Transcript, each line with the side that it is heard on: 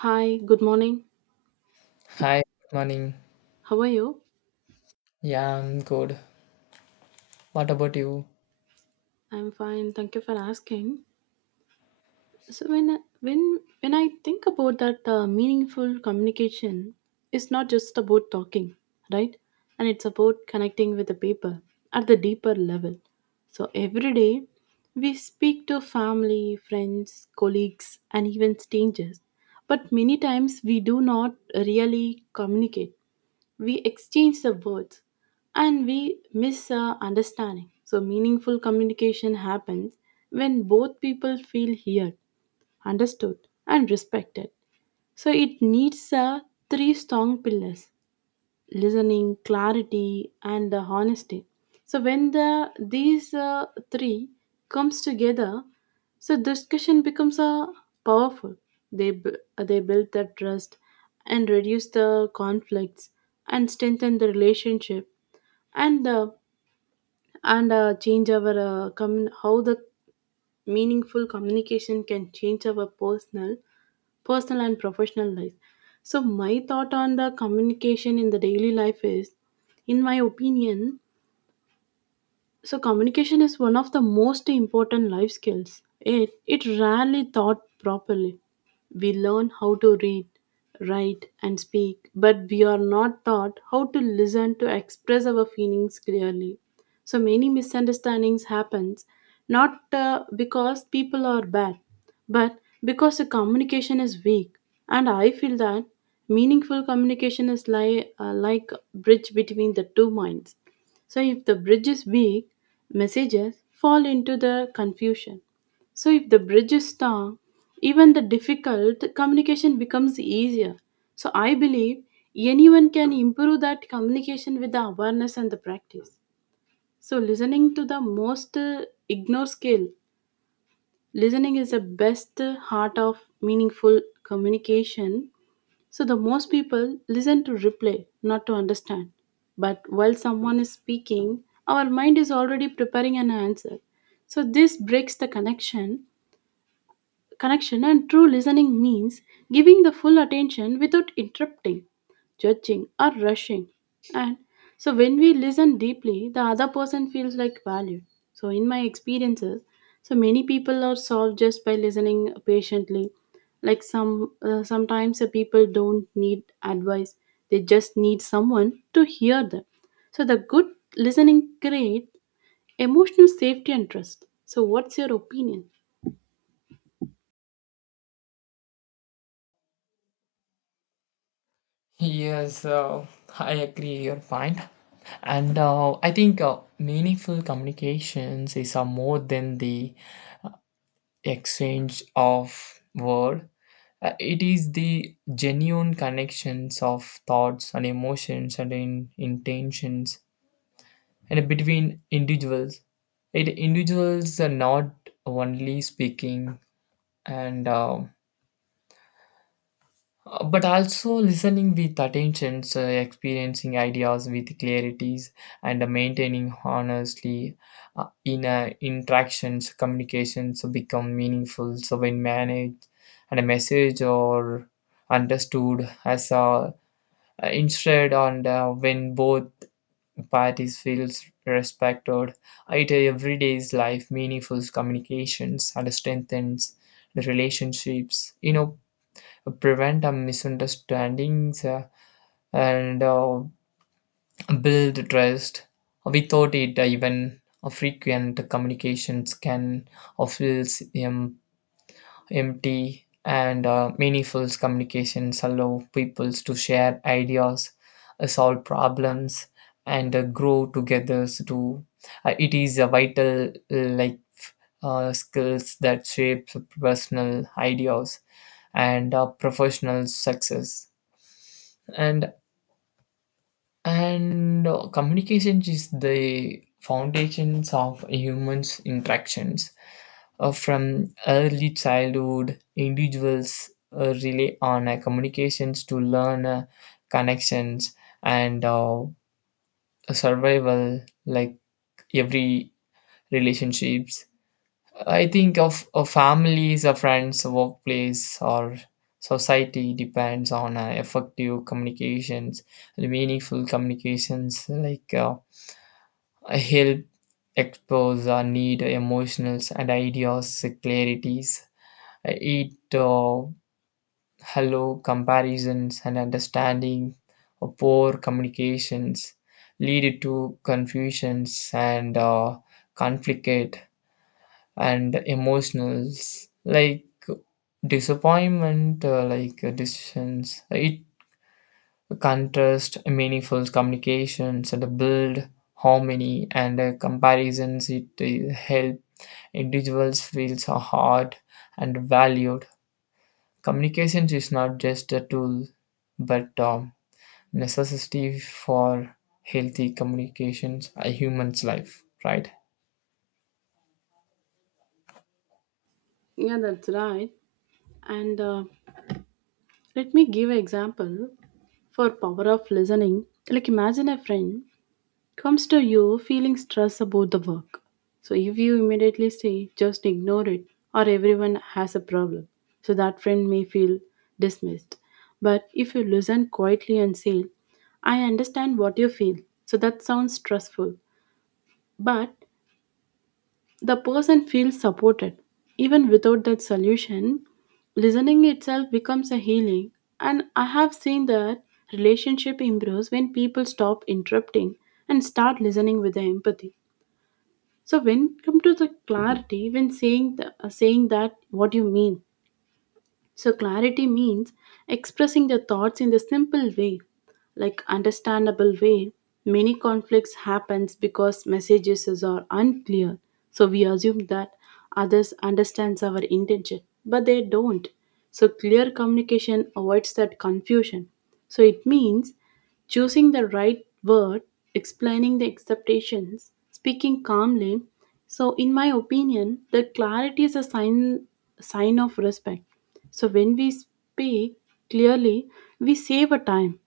right: Hi, good morning.
left: Hi, good morning.
right: How are you?
left: Yeah, I'm good. What about you?
right: I'm fine. Thank you for asking. So when I think about that meaningful communication, is not just about talking, right? And it's about connecting with the people at the deeper level. So every day we speak to family, friends, colleagues, and even strangers. But many times we do not really communicate, we exchange the words and we miss understanding. So meaningful communication happens when both people feel heard, understood, and respected. So it needs three strong pillars: listening, clarity, and the honesty. So when these three comes together, so discussion becomes a powerful. They b- they build that trust and reduce the conflicts and strengthen the relationship and uh, and change our how the meaningful communication can change our personal and professional life. So my thought on the communication in the daily life is, in my opinion, so communication is one of the most important life skills. It rarely taught properly. We learn how to read, write and speak, but we are not taught how to listen, to express our feelings clearly. So many misunderstandings happens, not because people are bad, but because the communication is weak. And I feel that meaningful communication is like a bridge between the two minds. So if the bridge is weak, messages fall into the confusion. So if the bridge is strong, even the difficult communication becomes easier. So I believe anyone can improve that communication with the awareness and the practice. So listening to the most ignore skill. Listening is the best heart of meaningful communication, so the most people listen to replay, not to understand. But while someone is speaking, our mind is already preparing an answer. So this breaks the connection, and true listening means giving the full attention without interrupting, judging, or rushing. And so when we listen deeply, the other person feels like valued. So in my experiences, so many people are solved just by listening patiently. Like sometimes the people don't need advice; they just need someone to hear them. So the good listening creates emotional safety and trust. So what's your opinion?
left: Yes, I agree your point. And I think meaningful communications is more than the exchange of word. It is the genuine connections of thoughts and emotions and intentions and between individuals. It individuals are not only speaking and but also listening with attention, so experiencing ideas with clarities, and maintaining honestly in interactions, communications become meaningful. So when managed, and a message or understood as a instead, and when both parties feels respected, it everyday's life meaningful communications and strengthens the relationships, you know, prevent misunderstandings, and build trust. Without it, even frequent communications can feel em- empty, and meaningful communications allow people to share ideas, solve problems, and grow together. To it is a vital like skills that shapes personal ideas and professional success. and and communication is the foundations of humans interactions. From early childhood individuals rely on communications to learn connections and survival, like every relationships. I think of families or friends, workplace or society depends on effective communications. Meaningful communications, like help expose our need emotions and ideas clarities. It hello comparisons and understanding of poor communications lead to confusions and conflict and emotionals, like disappointment, like decisions. It contrast meaningful communications and build harmony and comparisons. It help individuals feels are heard and valued. Communication is not just a tool, but a necessity for healthy communications, a human's life, right?
right: Yeah, that's right. And let me give an example for power of listening. Like imagine a friend comes to you feeling stress about the work. So if you immediately say just ignore it or everyone has a problem. So that friend may feel dismissed. But if you listen quietly and say, I understand what you feel. So that sounds stressful. But the person feels supported. Even without that solution, listening itself becomes a healing. And I have seen that relationship improves when people stop interrupting and start listening with the empathy. So when come to the clarity, when saying saying that what you mean, so clarity means expressing their thoughts in the simple way, like understandable way. Many conflicts happens because messages is- are unclear. So we assume that others understands our intention, but they don't. So clear communication avoids that confusion. So it means choosing the right word, explaining the expectations, speaking calmly. So in my opinion, the clarity is a sign of respect. So when we speak clearly, we save a time,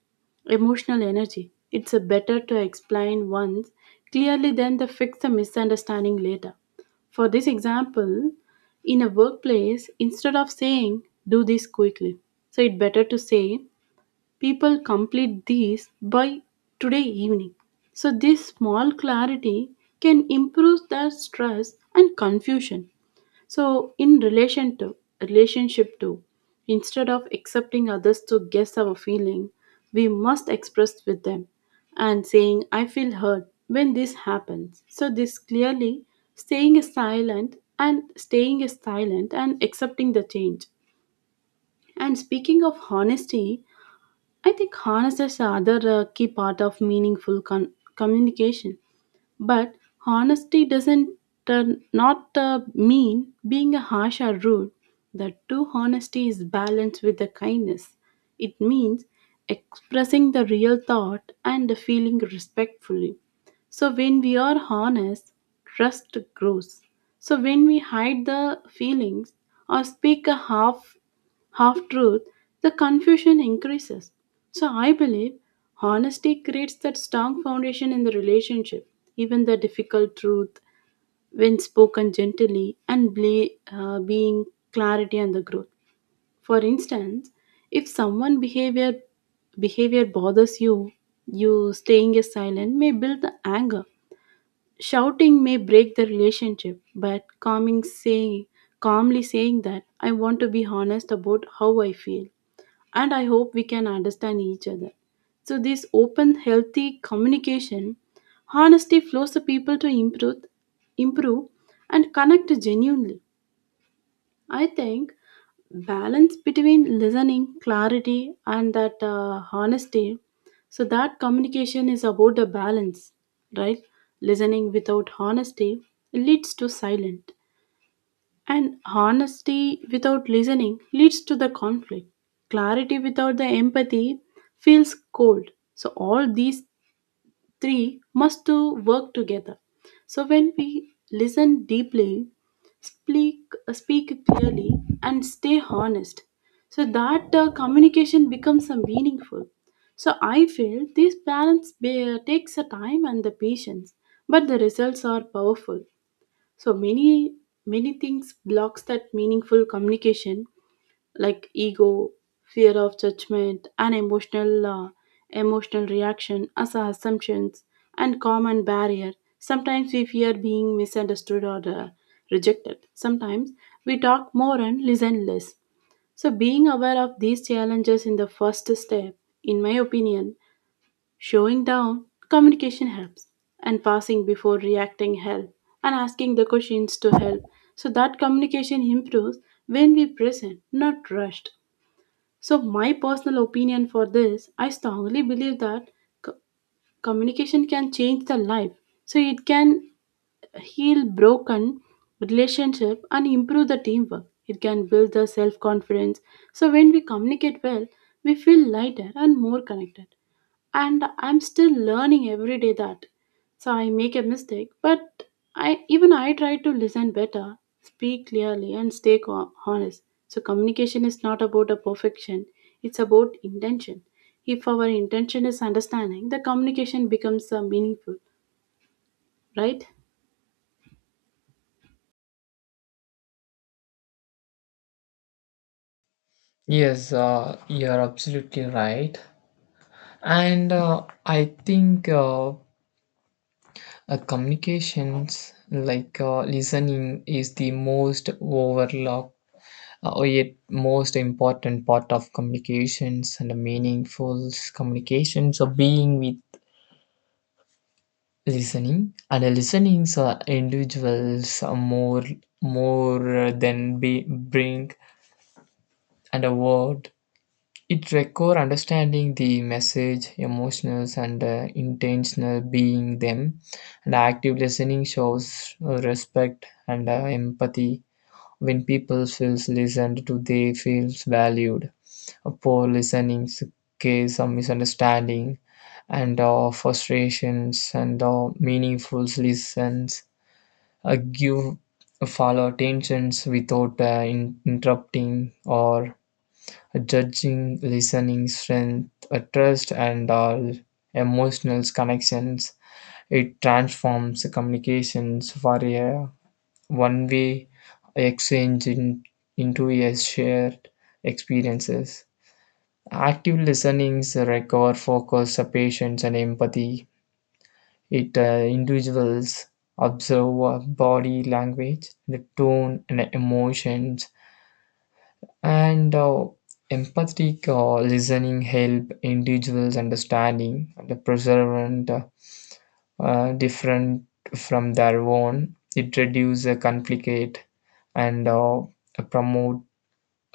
right: emotional energy. It's a better to explain once clearly than to fix the misunderstanding later. For this example, in a workplace, instead of saying do this quickly, so it's better to say people complete these by today evening. So this small clarity can improve the stress and confusion. So in relation to relationship too, instead of accepting others to guess our feeling, we must express with them and saying I feel hurt when this happens. So this clearly staying is silent and staying is silent and accepting the change. And speaking of honesty, I think honesty is another key part of meaningful communication. But honesty doesn't uh, not mean being harsh or rude. The true honesty is balanced with the kindness. It means expressing the real thought and the feeling respectfully. So when we are honest, trust grows. So when we hide the feelings or speak a half half truth, the confusion increases. So I believe honesty creates that strong foundation in the relationship. Even the difficult truth, when spoken gently and being clarity and the growth. For instance, if someone behavior bothers you, you staying silent may build the anger. Shouting may break the relationship, but calming saying calmly saying that I want to be honest about how I feel and I hope we can understand each other. So this open, healthy communication, honesty flows the people to improve and connect genuinely. I think balance between listening, clarity, and that honesty. So that communication is about the balance, right? Listening without honesty leads to silence and honesty without listening leads to the conflict. Clarity without the empathy feels cold. So all these three must to work together. So when we listen deeply, speak speak clearly and stay honest. So that communication becomes meaningful. So I feel this balance takes a time and the patience, but the results are powerful. So many many things blocks that meaningful communication, like ego, fear of judgment, and emotional emotional reaction as our assumptions and common barrier. Sometimes we fear being misunderstood or rejected. Sometimes we talk more and listen less. So being aware of these challenges in the first step, in my opinion, showing down, communication helps, and passing before reacting help, and asking the questions to help. So that communication improves when we present, not rushed. So my personal opinion for this, I strongly believe that co- communication can change the life. So it can heal broken relationship and improve the teamwork. It can build the self confidence. So when we communicate well, we feel lighter and more connected. And I'm still learning every day that, so I make a mistake, but I try to listen better, speak clearly, and stay honest. So communication is not about a perfection, it's about intention. If our intention is understanding, the communication becomes meaningful, right?
left: Yes, you're absolutely right. And I think communications, like listening, is the most overlooked or yet most important part of communications and a meaningful communications. So being with listening and listening, so individuals are more than bring and a word. It require understanding the message emotions, and intentional being them, and active listening shows respect and empathy. When people feels listened to, they feels valued. A poor listening case of misunderstanding and frustrations, and meaningful listens give follow attentions without interrupting or judging. Listening strength trust and all emotional connections. It transforms communications for a one way exchange into a shared experiences. Active listenings require focus, patience, and empathy. It individuals observe body language, the tone and emotions, and empathetic listening help individuals understanding the preservant different from their own. It reduces conflict and promote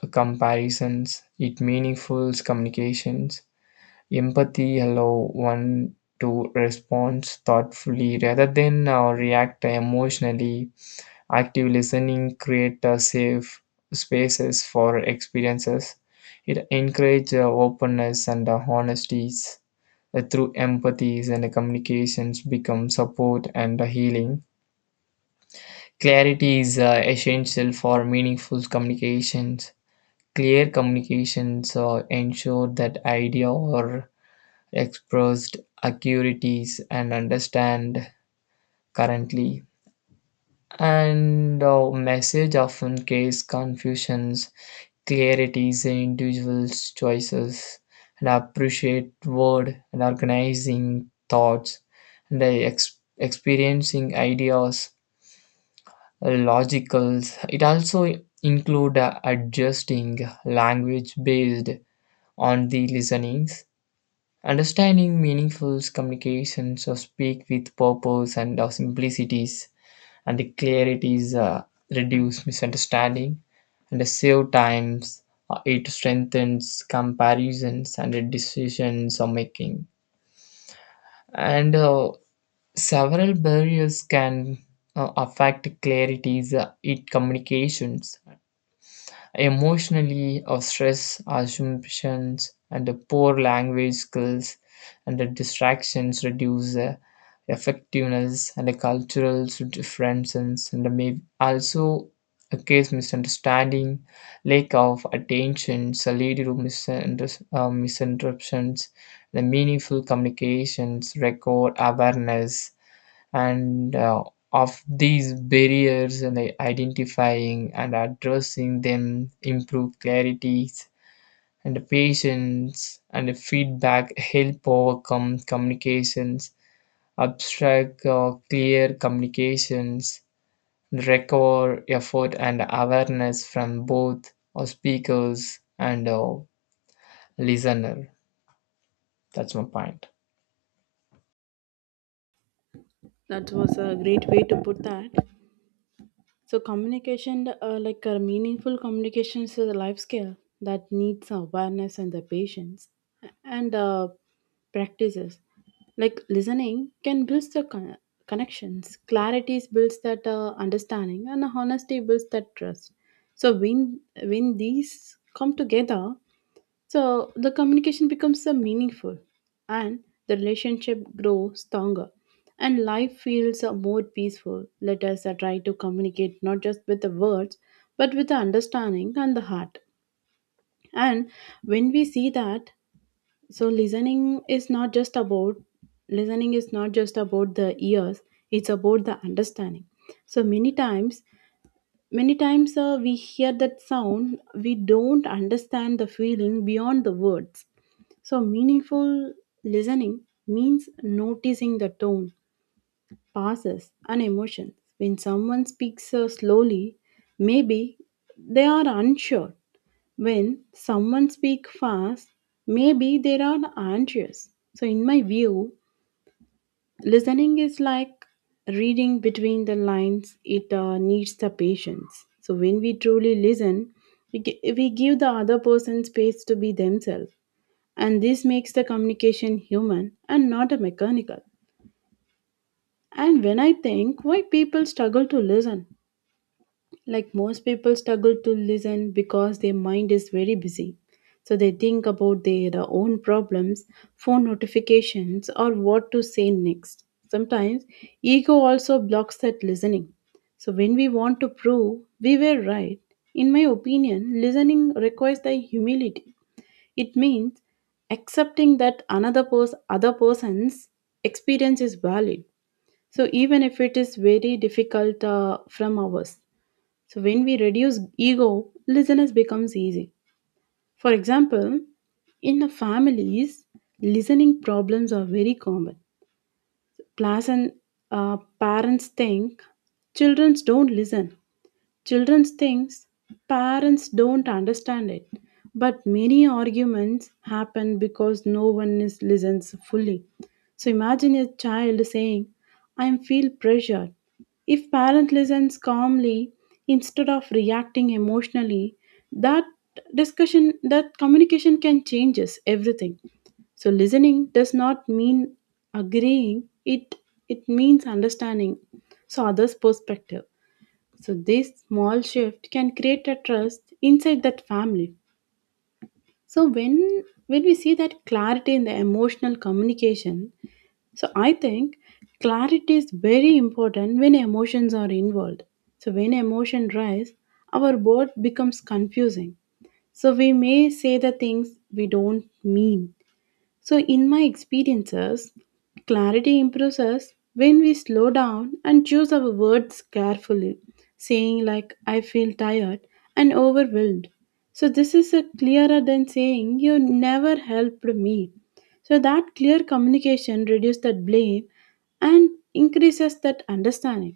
left: comparisons. It meaningful communications. Empathy allow one to respond thoughtfully rather than react emotionally. Active listening create a safe spaces for experiences. It encourages openness and honesties. Through empathies and communications become support and healing. Clarity is essential for meaningful communications. Clear communications ensure that idea or expressed accurities and understand currently, and our message often case confusions. Clarities in individuals choices and appreciate word and organizing thoughts and the experiencing ideas logicals. It also include adjusting language based on the listenings. Understanding meaningful communications or speak with purpose and our simplicities and the clarities reduce misunderstanding and the save times. It strengthens comparisons and the decisions are making. And several barriers can affect clarities in communications. Emotionally or stress assumptions and the poor language skills and the distractions reduce the effectiveness, and the cultural differences and the may also a case misunderstanding. Lack of attention so lead to misinterruptions. The meaningful communications record awareness and of these barriers, and identifying and addressing them improve clarities, and patience and feedback help overcome communications abstract. Clear communications require effort and awareness from both speakers and listener. That's my point.
right: That was a great way to put that. So communication, meaningful communication is a life skill that needs awareness and the patience and practices. Like listening can build the connections. Clarity builds that understanding, and honesty builds that trust. So when these come together, so the communication becomes meaningful and the relationship grows stronger and life feels more peaceful. Let us try to communicate not just with the words but with the understanding and the heart. And when we see that, so listening is not just about the ears, it's about the understanding. So many times we hear that sound, we don't understand the feeling beyond the words. So meaningful listening means noticing the tone, pauses, and emotions. When someone speaks slowly, maybe they are unsure. When someone speaks fast, maybe they are anxious. So in my view, listening is like reading between the lines, it needs the patience. So when we truly listen, we give the other person space to be themselves, and this makes the communication human and not a mechanical. And when I think why people struggle to listen, like most people struggle to listen because their mind is very busy, so they think about their own problems, phone notifications, or what to say next. Sometimes ego also blocks that listening. So when we want to prove we were right, in my opinion listening requires the humility. It means accepting that other person's experience is valid. So even if it is very difficult from ours. So when we reduce ego, listeners becomes easy. For example, in the families, listening problems are very common. Plus, and parents think children don't listen. Children thinks parents don't understand it, but many arguments happen because no one is listens fully. So imagine a child saying, "I feel pressured." If parent listens calmly instead of reacting emotionally, that that communication can changes everything. So listening does not mean agreeing; it it means understanding. So others' perspective. So this small shift can create a trust inside that family. So when we see that clarity in the emotional communication, so I think clarity is very important when emotions are involved. So when emotion rise, our word becomes confusing. So we may say the things we don't mean. So in my experiences, clarity improves us when we slow down and choose our words carefully, saying, like, I feel tired and overwhelmed. So this is a clearer than saying, You never helped me. So that clear communication reduces that blame and increases that understanding.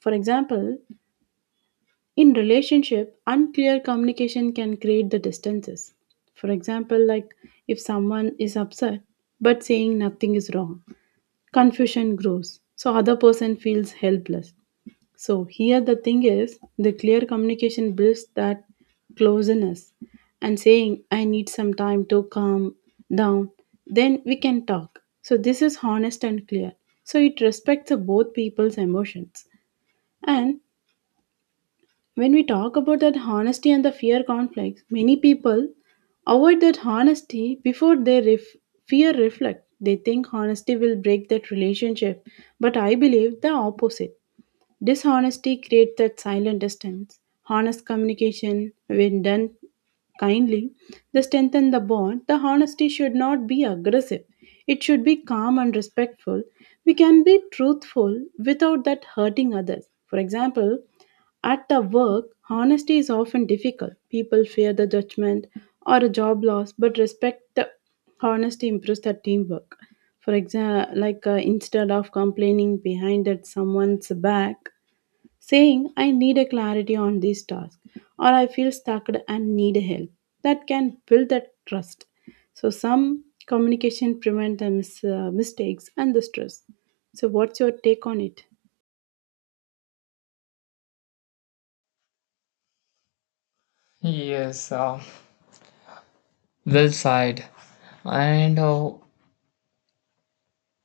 right: For example, in relationship, unclear communication can create the distances. For example, like if someone is upset but saying nothing is wrong, confusion grows. So other person feels helpless. So here the thing is the clear communication builds that closeness and saying I need some time to calm down, then we can talk. So this is honest and clear. So it respects the both people's emotions, and when we talk about that honesty and the fear conflicts, many people avoid that honesty before they fear reflect. They think honesty will break that relationship, but I believe the opposite. Dishonesty creates that silent distance. Honest communication, when done kindly, they strengthen the bond. The honesty should not be aggressive, it should be calm and respectful. We can be truthful without that hurting others. For example, at the work, honesty is often difficult. People fear the judgment or a job loss, but respect the honesty improves the teamwork. For example, like instead of complaining behind at someone's back, saying I need a clarity on this task or I feel stuck and need help. That can build that trust. So some communication prevent the mistakes and the stress. So what's your take on it?
left: Yes, well said. And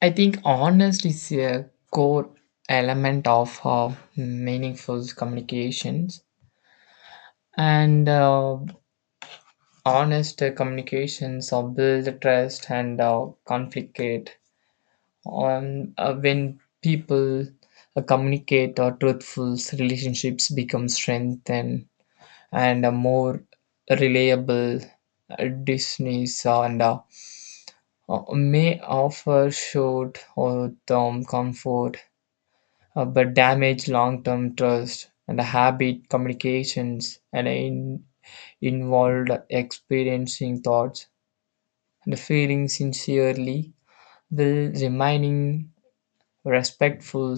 left: I think honesty is a core element of meaningful communications, and honest communications are build trust and conflict. On when people communicate or truthful, relationships become strengthened and more reliable. Disney's and may offer short or term comfort, but damage long term trust and habit communications, and involved experiencing thoughts and feeling sincerely will remaining respectful.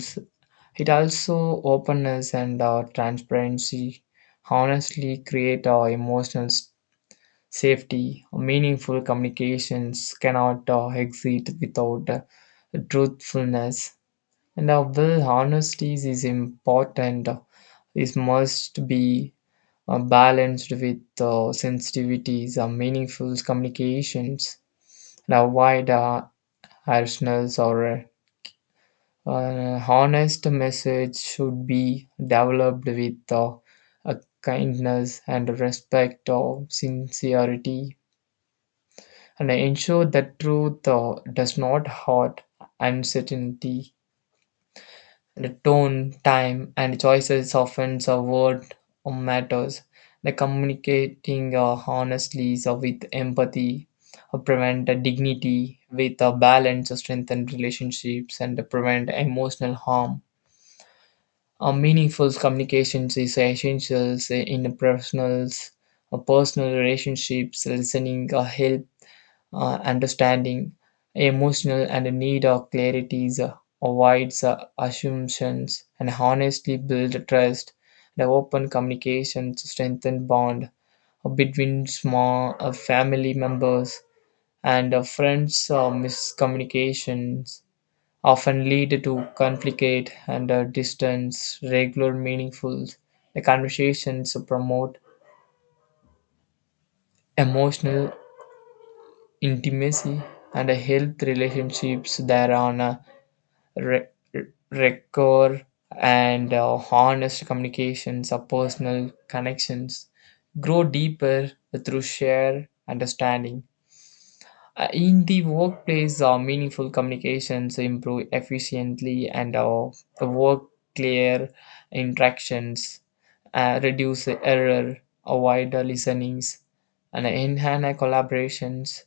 left: It also openness and transparency honestly create emotional s- safety. Meaningful communications cannot exist without truthfulness. Now, while honesty is important, it must be balanced with sensitivities, meaningful communications, and avoid harshness or an honest message should be developed with a kindness and respect of sincerity, and ensure that truth does not hurt uncertainty. The tone, time, and choices often the word matters. The communicating honestly so with empathy prevent dignity with a balance, strengthen relationships, and prevent emotional harm. A meaningful communications is essential in personal relationships. Listening help understanding, emotional, and a need of clarities avoids assumptions, and honestly build trust. The open communication strengthen bond between small family members and friends. Miscommunications often lead to conflict and distance. Regular, meaningful conversations promote emotional intimacy and health relationships thereon. re- record and honest communications or personal connections grow deeper through shared understanding. In the workplace, meaningful communications improve efficiently and work clear interactions, reduce error, avoid listenings, and enhance collaborations,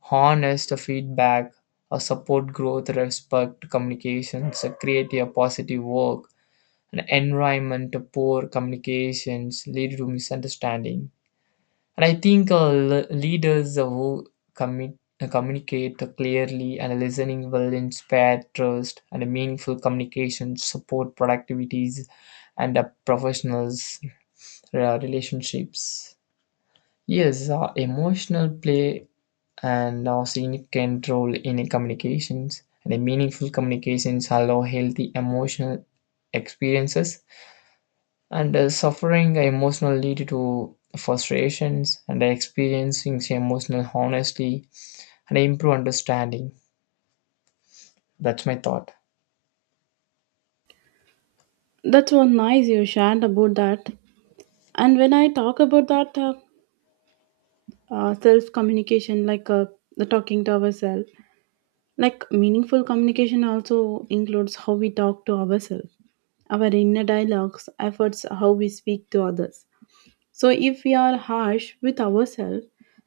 left: harness the feedback, support growth, respect communications, create a positive work, an environment. Poor communications lead to misunderstanding. And I think leaders who commit, communicate clearly and listening will inspire trust and meaningful communication, support productivities, and professionals' relationships. Yes, emotional play and a significant role in communications. And the meaningful communications allow healthy emotional experiences, and suffering emotional lead to frustrations, and experiencing emotional honesty and improve understanding. That's my thought.
right: That's so nice you shared about that. And when I talk about that self communication, like the talking to ourselves, like meaningful communication also includes how we talk to ourselves, our inner dialogues, efforts, how we speak to others. So, if we are harsh with ourselves,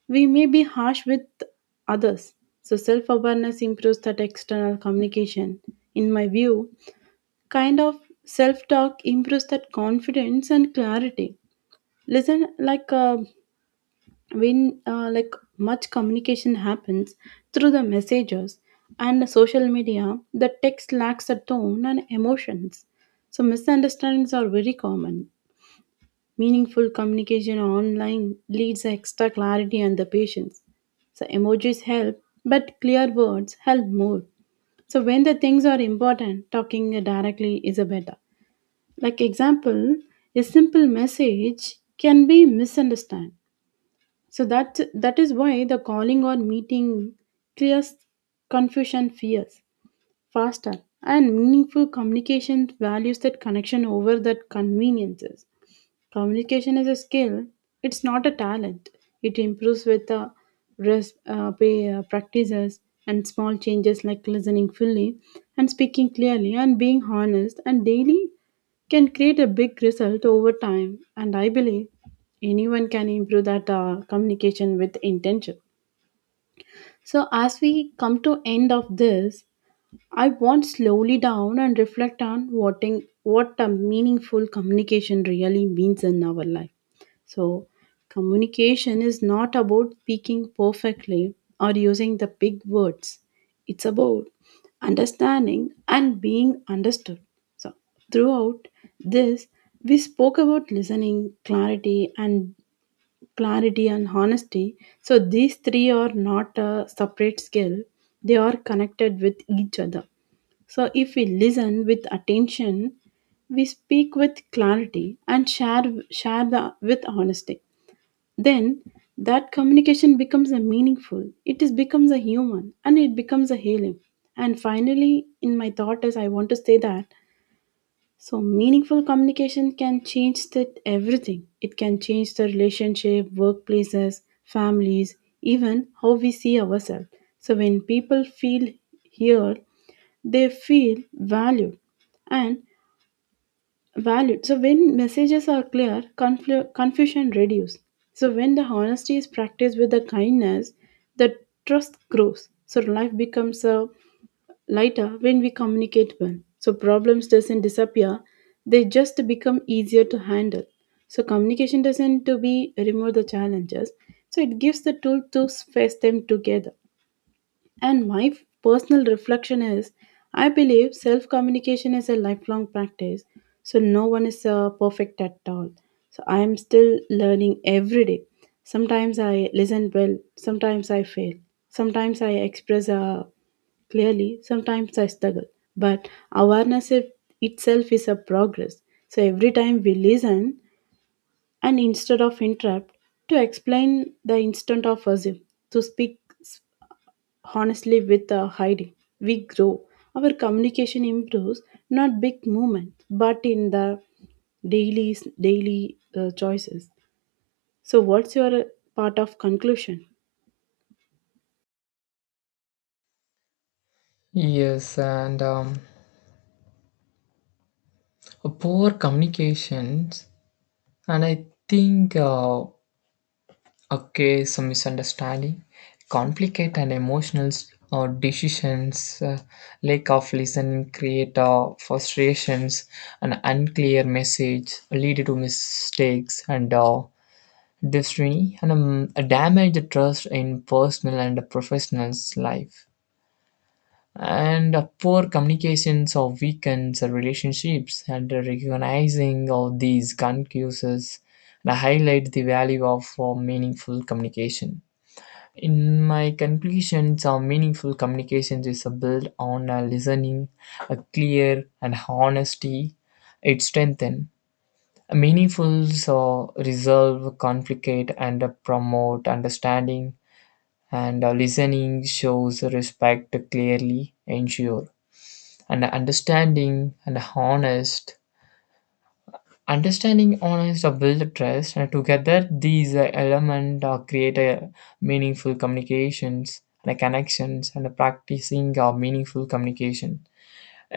right: we may be harsh with others. So, self awareness improves that external communication. In my view, kind of self talk improves that confidence and clarity. Listen, like when like much communication happens through the messages and the social media, the text lacks a tone and emotions. So, misunderstandings are very common. Meaningful communication online leads extra clarity and the patience. So emojis help, but clear words help more. So when the things are important, talking directly is a better. Like example, a simple message can be misunderstood. So that is why the calling or meeting clears confusion fears faster, and meaningful communication values that connection over that conveniences. Communication is a skill, it's not a talent. It improves with practices and small changes like listening fully and speaking clearly and being honest and daily can create a big result over time. And I believe anyone can improve that communication with intention. So as we come to end of this, I want slowly down and reflect on what a meaningful communication really means in our life. So communication is not about speaking perfectly or using the big words. It's about understanding and being understood. So throughout this, we spoke about listening, clarity, and clarity and honesty, so these three are not a separate skill, they are connected with each other. So if we listen with attention, we speak with clarity and share share the with honesty, then that communication becomes a meaningful, it is becomes a human, and it becomes a healing. And finally, in my thought is I want to say that, so meaningful communication can change that everything. It can change the relationship, workplaces, families, even how we see ourselves. So when people feel heard, they feel valued and valued. So when messages are clear, confusion reduces. So when the honesty is practiced with the kindness, the trust grows. So life becomes a lighter when we communicate well. So problems doesn't disappear, they just become easier to handle. So communication doesn't to be remove the challenges. So it gives the tool to face them together. And my personal reflection is I believe self communication is a lifelong practice, so no one is perfect at all. So I am still learning every day. Sometimes I listen well, sometimes I fail, sometimes I express clearly, sometimes I struggle. But awareness itself is a progress. So every time we listen and instead of interrupt, to explain the instant of assume, to speak honestly, with hiding, we grow. Our communication improves, not big movements, but in the daily choices. So, what's your part of conclusion?
left: Yes, and poor communications, and I think. Okay, so misunderstanding, complicate and emotional decisions, lack of listening create frustrations, an unclear message lead to mistakes and destiny and damage the trust in personal and professional's life. And poor communications or weakens the relationships, and recognizing all these concuses and highlight the value of meaningful communication. In my conclusions, a meaningful communication is built on a listening, a clear and honesty. It strengthens a meaningful so resolve conflict and promote understanding. And listening shows respect clearly, ensure and understanding and honest. Understanding honest or build trust, and together these elements create a meaningful communications and connections, and a practicing meaningful communication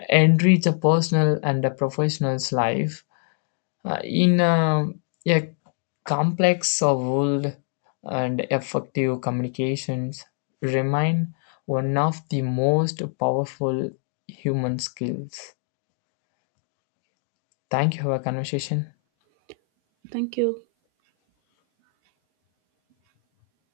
left: enrich a personal and a professional's life, in a complex world, and effective communications remain one of the most powerful human skills. Thank you for our conversation.
right: Thank you.